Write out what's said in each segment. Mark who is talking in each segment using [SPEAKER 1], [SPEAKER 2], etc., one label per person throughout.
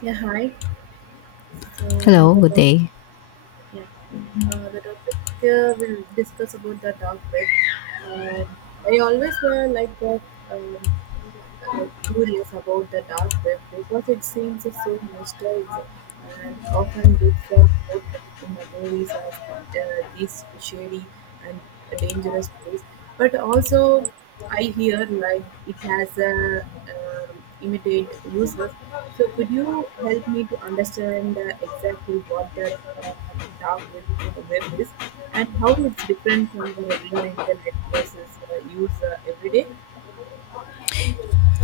[SPEAKER 1] Yeah, hi. So
[SPEAKER 2] Hello,
[SPEAKER 1] the
[SPEAKER 2] good
[SPEAKER 1] top,
[SPEAKER 2] day.
[SPEAKER 1] yeah, the topic we'll discuss about the dark web. Uh, I always like the um like curious about the dark web because it seems so mysterious and often gets the portrayed in the movies as this shady and dangerous place. But also, I hear like it has a limited users. So could you help me to understand exactly what the uh, dark web, web is and how it's different from the regular internet versus use every day?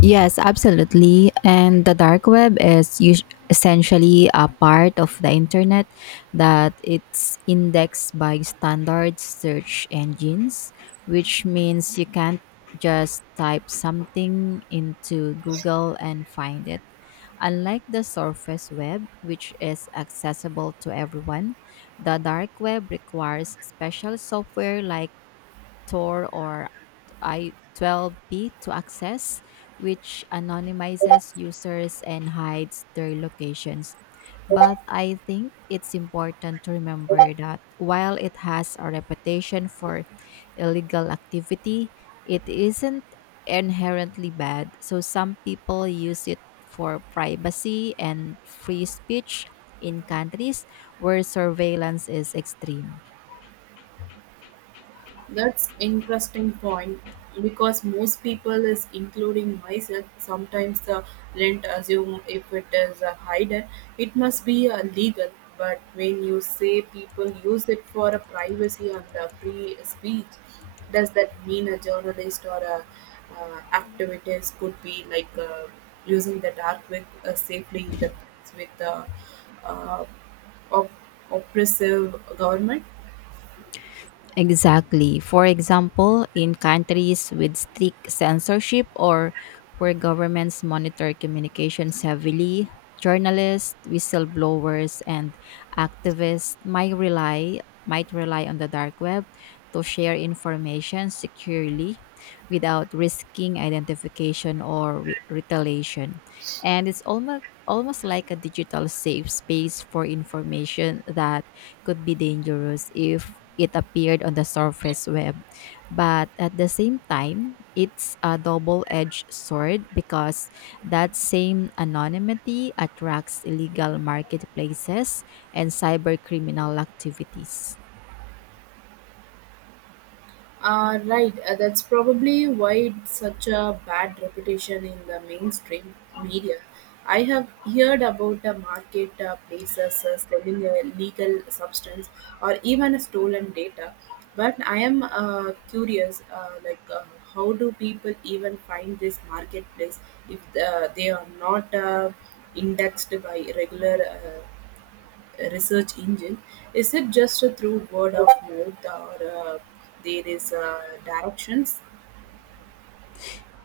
[SPEAKER 2] Yes, absolutely. And the dark web is essentially a part of the internet that it's indexed by standard search engines, which means you can't just type something into Google and find it. Unlike the surface web, which is accessible to everyone, the dark web requires special software like Tor or I-12B to access, which anonymizes users and hides their locations. But I think it's important to remember that while it has a reputation for illegal activity, it isn't inherently bad. So some people use it for privacy and free speech in countries where surveillance is extreme.
[SPEAKER 1] That's interesting point because most people is including myself sometimes the rent assume if it is a hidden it must be legal, but when you say people use it for a privacy and a free speech, does that mean a journalist or a activist could be like using the dark web safely in the with the uh, op- oppressive government?
[SPEAKER 2] Exactly. For example, in countries with strict censorship or where governments monitor communications heavily, journalists, whistleblowers, and activists might rely on the dark web to share information securely without risking identification or retaliation. And it's almost like a digital safe space for information that could be dangerous if it appeared on the surface web. But at the same time, it's a double edged sword because that same anonymity attracts illegal marketplaces and cybercriminal activities.
[SPEAKER 1] Right, that's probably why it's such a bad reputation in the mainstream media. I have heard about market places selling legal substance or even stolen data, but I am curious, like how do people even find this marketplace if they are not indexed by regular research engine, is it just through word of mouth or there is directions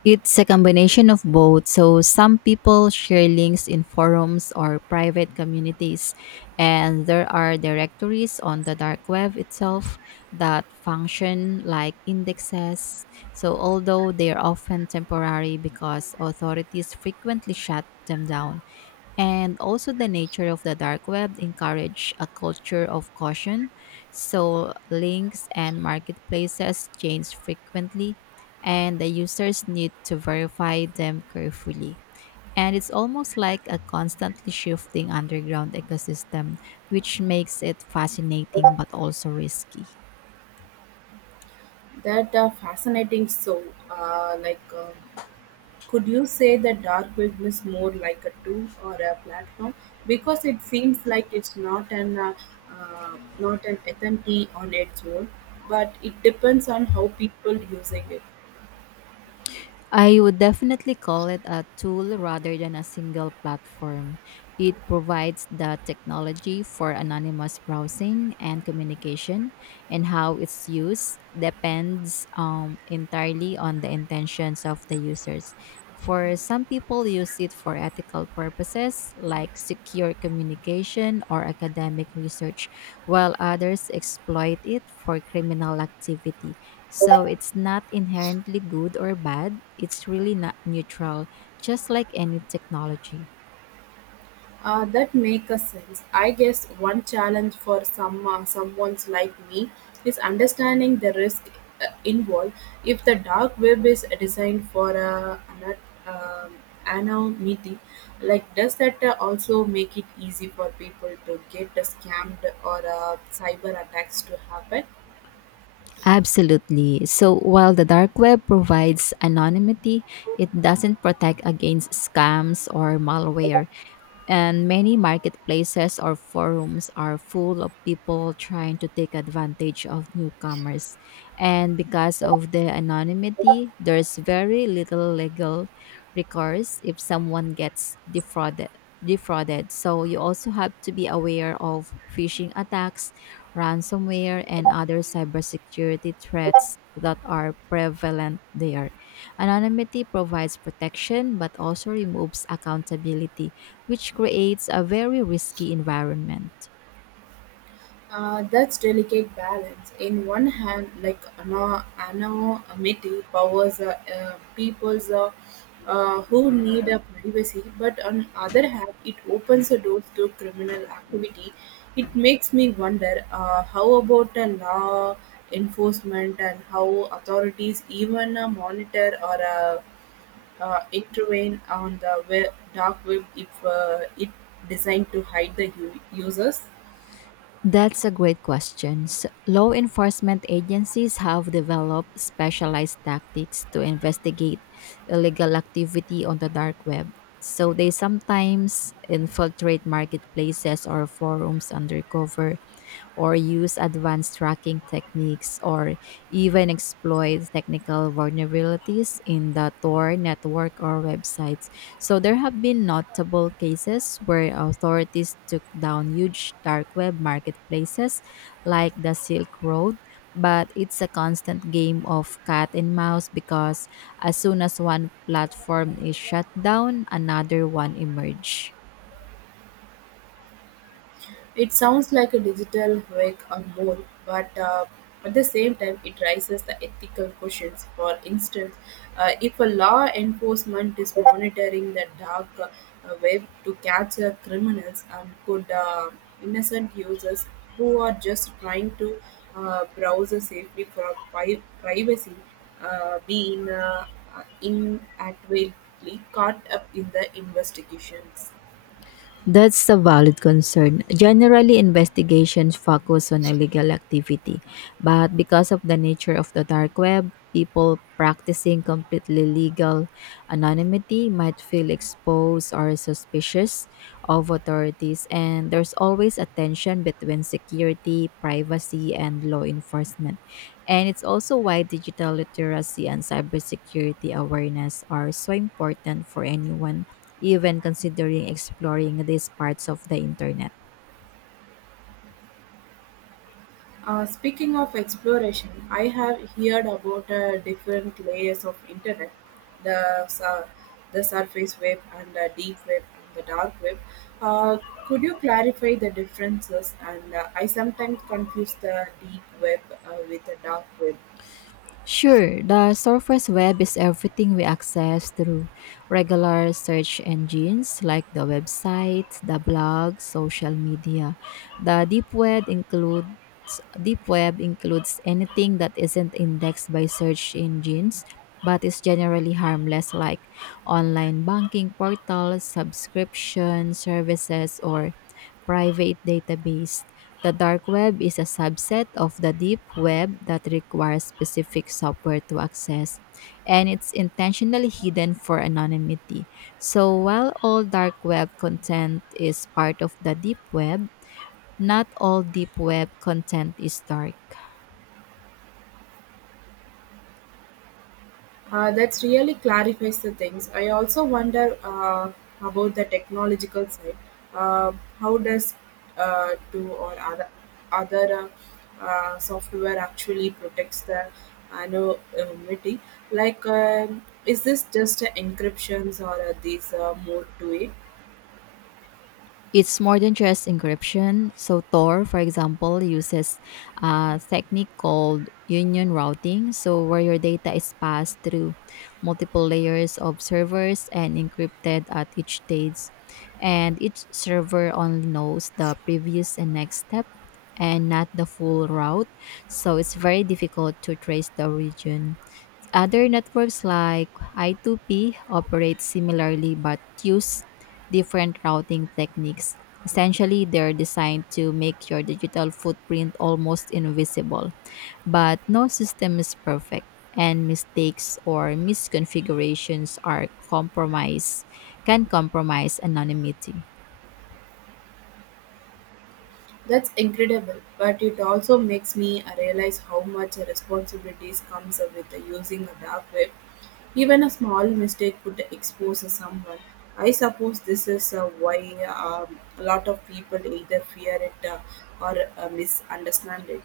[SPEAKER 2] It's a combination of both. So some people share links in forums or private communities, and there are directories on the dark web itself that function like indexes. So although they are often temporary because authorities frequently shut them down. And also the nature of the dark web encourage a culture of caution, so links and marketplaces change frequently, and the users need to verify them carefully, and it's almost like a constantly shifting underground ecosystem which makes it fascinating but also risky.
[SPEAKER 1] that are fascinating? So, uh, like, uh, could you say that dark web is more like a tool or a platform because it seems like it's not an entity on its own, but it depends on how people using it.
[SPEAKER 2] I would definitely call it a tool rather than a single platform. It provides the technology for anonymous browsing and communication, and how it's used depends entirely on the intentions of the users. For some people, use it for ethical purposes like secure communication or academic research, while others exploit it for criminal activity, so it's not inherently good or bad. It's really not neutral, just like any technology.
[SPEAKER 1] That makes a sense. I guess one challenge for someone's like me is understanding the risk involved. If the dark web is designed for um anonymity, like does that also make it easy for people to get scammed or cyber attacks to happen?
[SPEAKER 2] Absolutely. So while the dark web provides anonymity, it doesn't protect against scams or malware. And many marketplaces or forums are full of people trying to take advantage of newcomers. And because of the anonymity, there's very little legal recourse if someone gets defrauded. Defrauded. So you also have to be aware of phishing attacks, ransomware, and other cybersecurity threats that are prevalent there. Anonymity provides protection but also removes accountability, which creates a very risky environment.
[SPEAKER 1] That's delicate balance. In one hand, like anonymity powers peoples who need a privacy, but on other hand, it opens the doors to criminal activity. It makes me wonder how about law enforcement and how authorities even monitor or intervene on the dark web if it designed to hide the users.
[SPEAKER 2] That's a great question. Law enforcement agencies have developed specialized tactics to investigate illegal activity on the dark web. So they sometimes infiltrate marketplaces or forums undercover or use advanced tracking techniques or even exploit technical vulnerabilities in the Tor network or websites. So there have been notable cases where authorities took down huge dark web marketplaces like the Silk Road. But it's a constant game of cat and mouse because as soon as one platform is shut down, another one emerges.
[SPEAKER 1] It sounds like a digital wake a more, but at the same time, it raises the ethical questions. For instance, if a law enforcement is monitoring the dark web to capture criminals, and could innocent users who are just trying to browse safely for privacy uh, be in, uh, inadvertently caught up in the investigations?
[SPEAKER 2] That's a valid concern. Generally, investigations focus on illegal activity, but because of the nature of the dark web, people practicing completely legal anonymity might feel exposed or suspicious of authorities, and there's always a tension between security, privacy, and law enforcement. And it's also why digital literacy and cybersecurity awareness are so important for anyone even considering exploring these parts of the internet.
[SPEAKER 1] Speaking of exploration, I have heard about different layers of internet, the sur- the surface web and the deep web and the dark web. Uh, could you clarify the differences? And I sometimes confuse the deep web with the dark web.
[SPEAKER 2] Sure, the surface web is everything we access through regular search engines like the website, the blog, social media. The deep web includes anything that isn't indexed by search engines but is generally harmless, like online banking portals, subscription services or private database. The dark web is a subset of the deep web that requires specific software to access, and it's intentionally hidden for anonymity. So, while all dark web content is part of the deep web, not all deep web content is dark.
[SPEAKER 1] That really clarifies the things. I also wonder about the technological side. Uh, how does to or other software actually protects the anonymity? Like, is this just encryptions or are these more to it?
[SPEAKER 2] It's more than just encryption. So Tor, for example, uses a technique called union routing, so where your data is passed through multiple layers of servers and encrypted at each stage. And each server only knows the previous and next step and not the full route. So it's very difficult to trace the origin. Other networks like I2P operate similarly but use different routing techniques. Essentially, they're designed to make your digital footprint almost invisible, but no system is perfect, and mistakes or misconfigurations are compromise can compromise anonymity.
[SPEAKER 1] That's incredible, but it also makes me realize how much responsibilities comes with using a dark web. Even a small mistake could expose someone. I suppose this is why a lot of people either fear it or misunderstand it.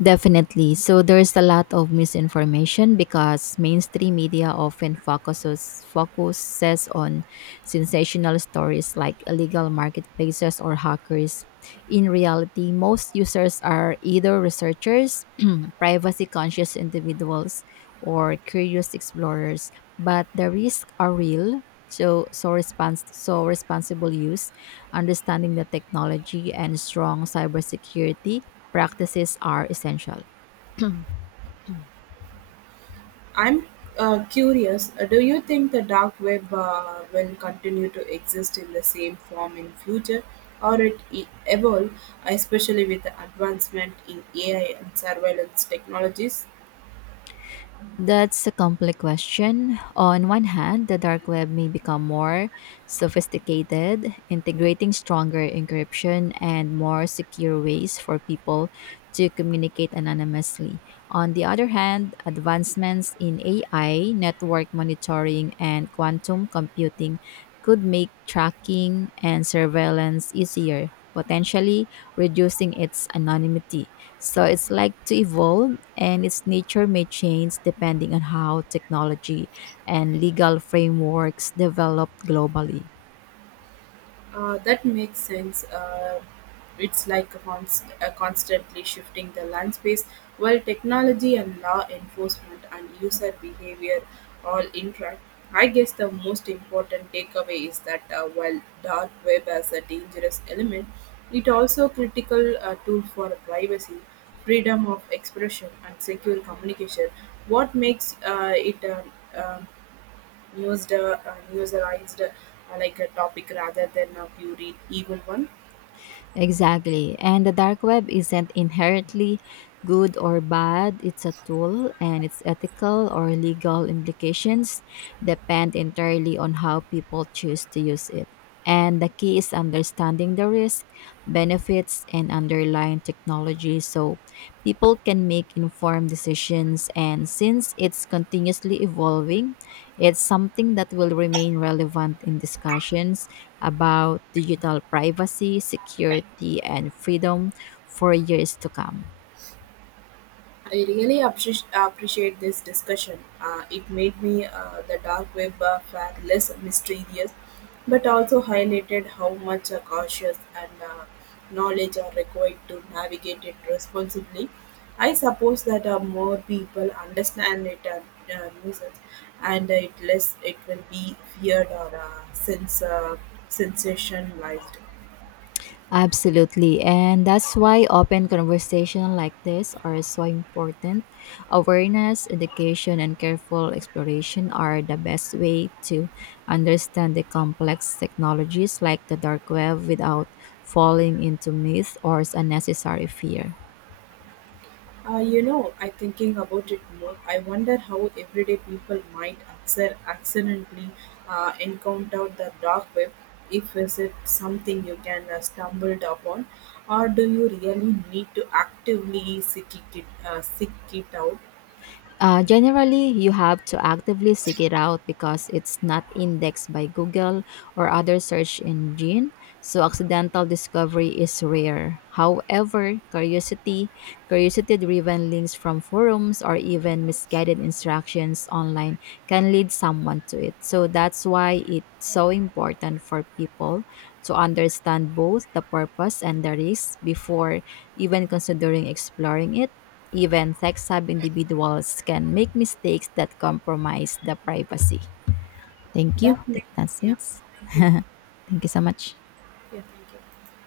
[SPEAKER 2] Definitely. So there's a lot of misinformation because mainstream media often focuses on sensational stories like illegal marketplaces or hackers. In reality, most users are either researchers, privacy conscious individuals, or curious explorers, but the risks are real. So responsible use, understanding the technology, and strong cybersecurity practices are essential.
[SPEAKER 1] I'm curious, do you think the dark web will continue to exist in the same form in future or it evolve, especially with the advancement in AI and surveillance technologies?
[SPEAKER 2] That's a complex question. On one hand, the dark web may become more sophisticated, integrating stronger encryption and more secure ways for people to communicate anonymously. On the other hand, advancements in AI, network monitoring, and quantum computing could make tracking and surveillance easier, potentially reducing its anonymity. So it's like to evolve, and its nature may change depending on how technology and legal frameworks develop globally.
[SPEAKER 1] That makes sense. It's like a constantly shifting the landscape while technology and law enforcement and user behavior all interact. I guess the most important takeaway is that while dark web has a dangerous element, it also critical tool for privacy, freedom of expression, and secure communication. What makes it um, used userized like a topic rather than a pure evil one.
[SPEAKER 2] Exactly. And the dark web isn't inherently good or bad. It's a tool, and its ethical or legal implications depend entirely on how people choose to use it. And the key is understanding the risk, benefits, and underlying technology, so people can make informed decisions. And since it's continuously evolving, it's something that will remain relevant in discussions about digital privacy, security, and freedom for years to come.
[SPEAKER 1] I really appreciate this discussion. It made me the dark web flag less mysterious, but also highlighted how much cautious and knowledge are required to navigate it responsibly. I suppose that more people understand it and use it, and it less it will be feared or sense sensationalized.
[SPEAKER 2] Absolutely. And that's why open conversation like this are so important. Awareness, education, and careful exploration are the best way to understand the complex technologies like the dark web without falling into myth or unnecessary fear.
[SPEAKER 1] You know, I thinking about it more, I wonder how everyday people might accidentally encounter the dark web if is it something you can stumble upon or do you really need to seek it out?
[SPEAKER 2] Generally, you have to actively seek it out because it's not indexed by Google or other search engine, so accidental discovery is rare. However, curiosity-driven links from forums or even misguided instructions online can lead someone to it. So that's why it's so important for people to understand both the purpose and the risk before even considering exploring it. Even tech savvy individuals can make mistakes that compromise the privacy. Thank
[SPEAKER 1] That
[SPEAKER 2] you.
[SPEAKER 1] may,
[SPEAKER 2] Take that,
[SPEAKER 1] yeah,
[SPEAKER 2] sis.
[SPEAKER 1] thank you.
[SPEAKER 2] Thank you so much.
[SPEAKER 1] Yeah, thank you.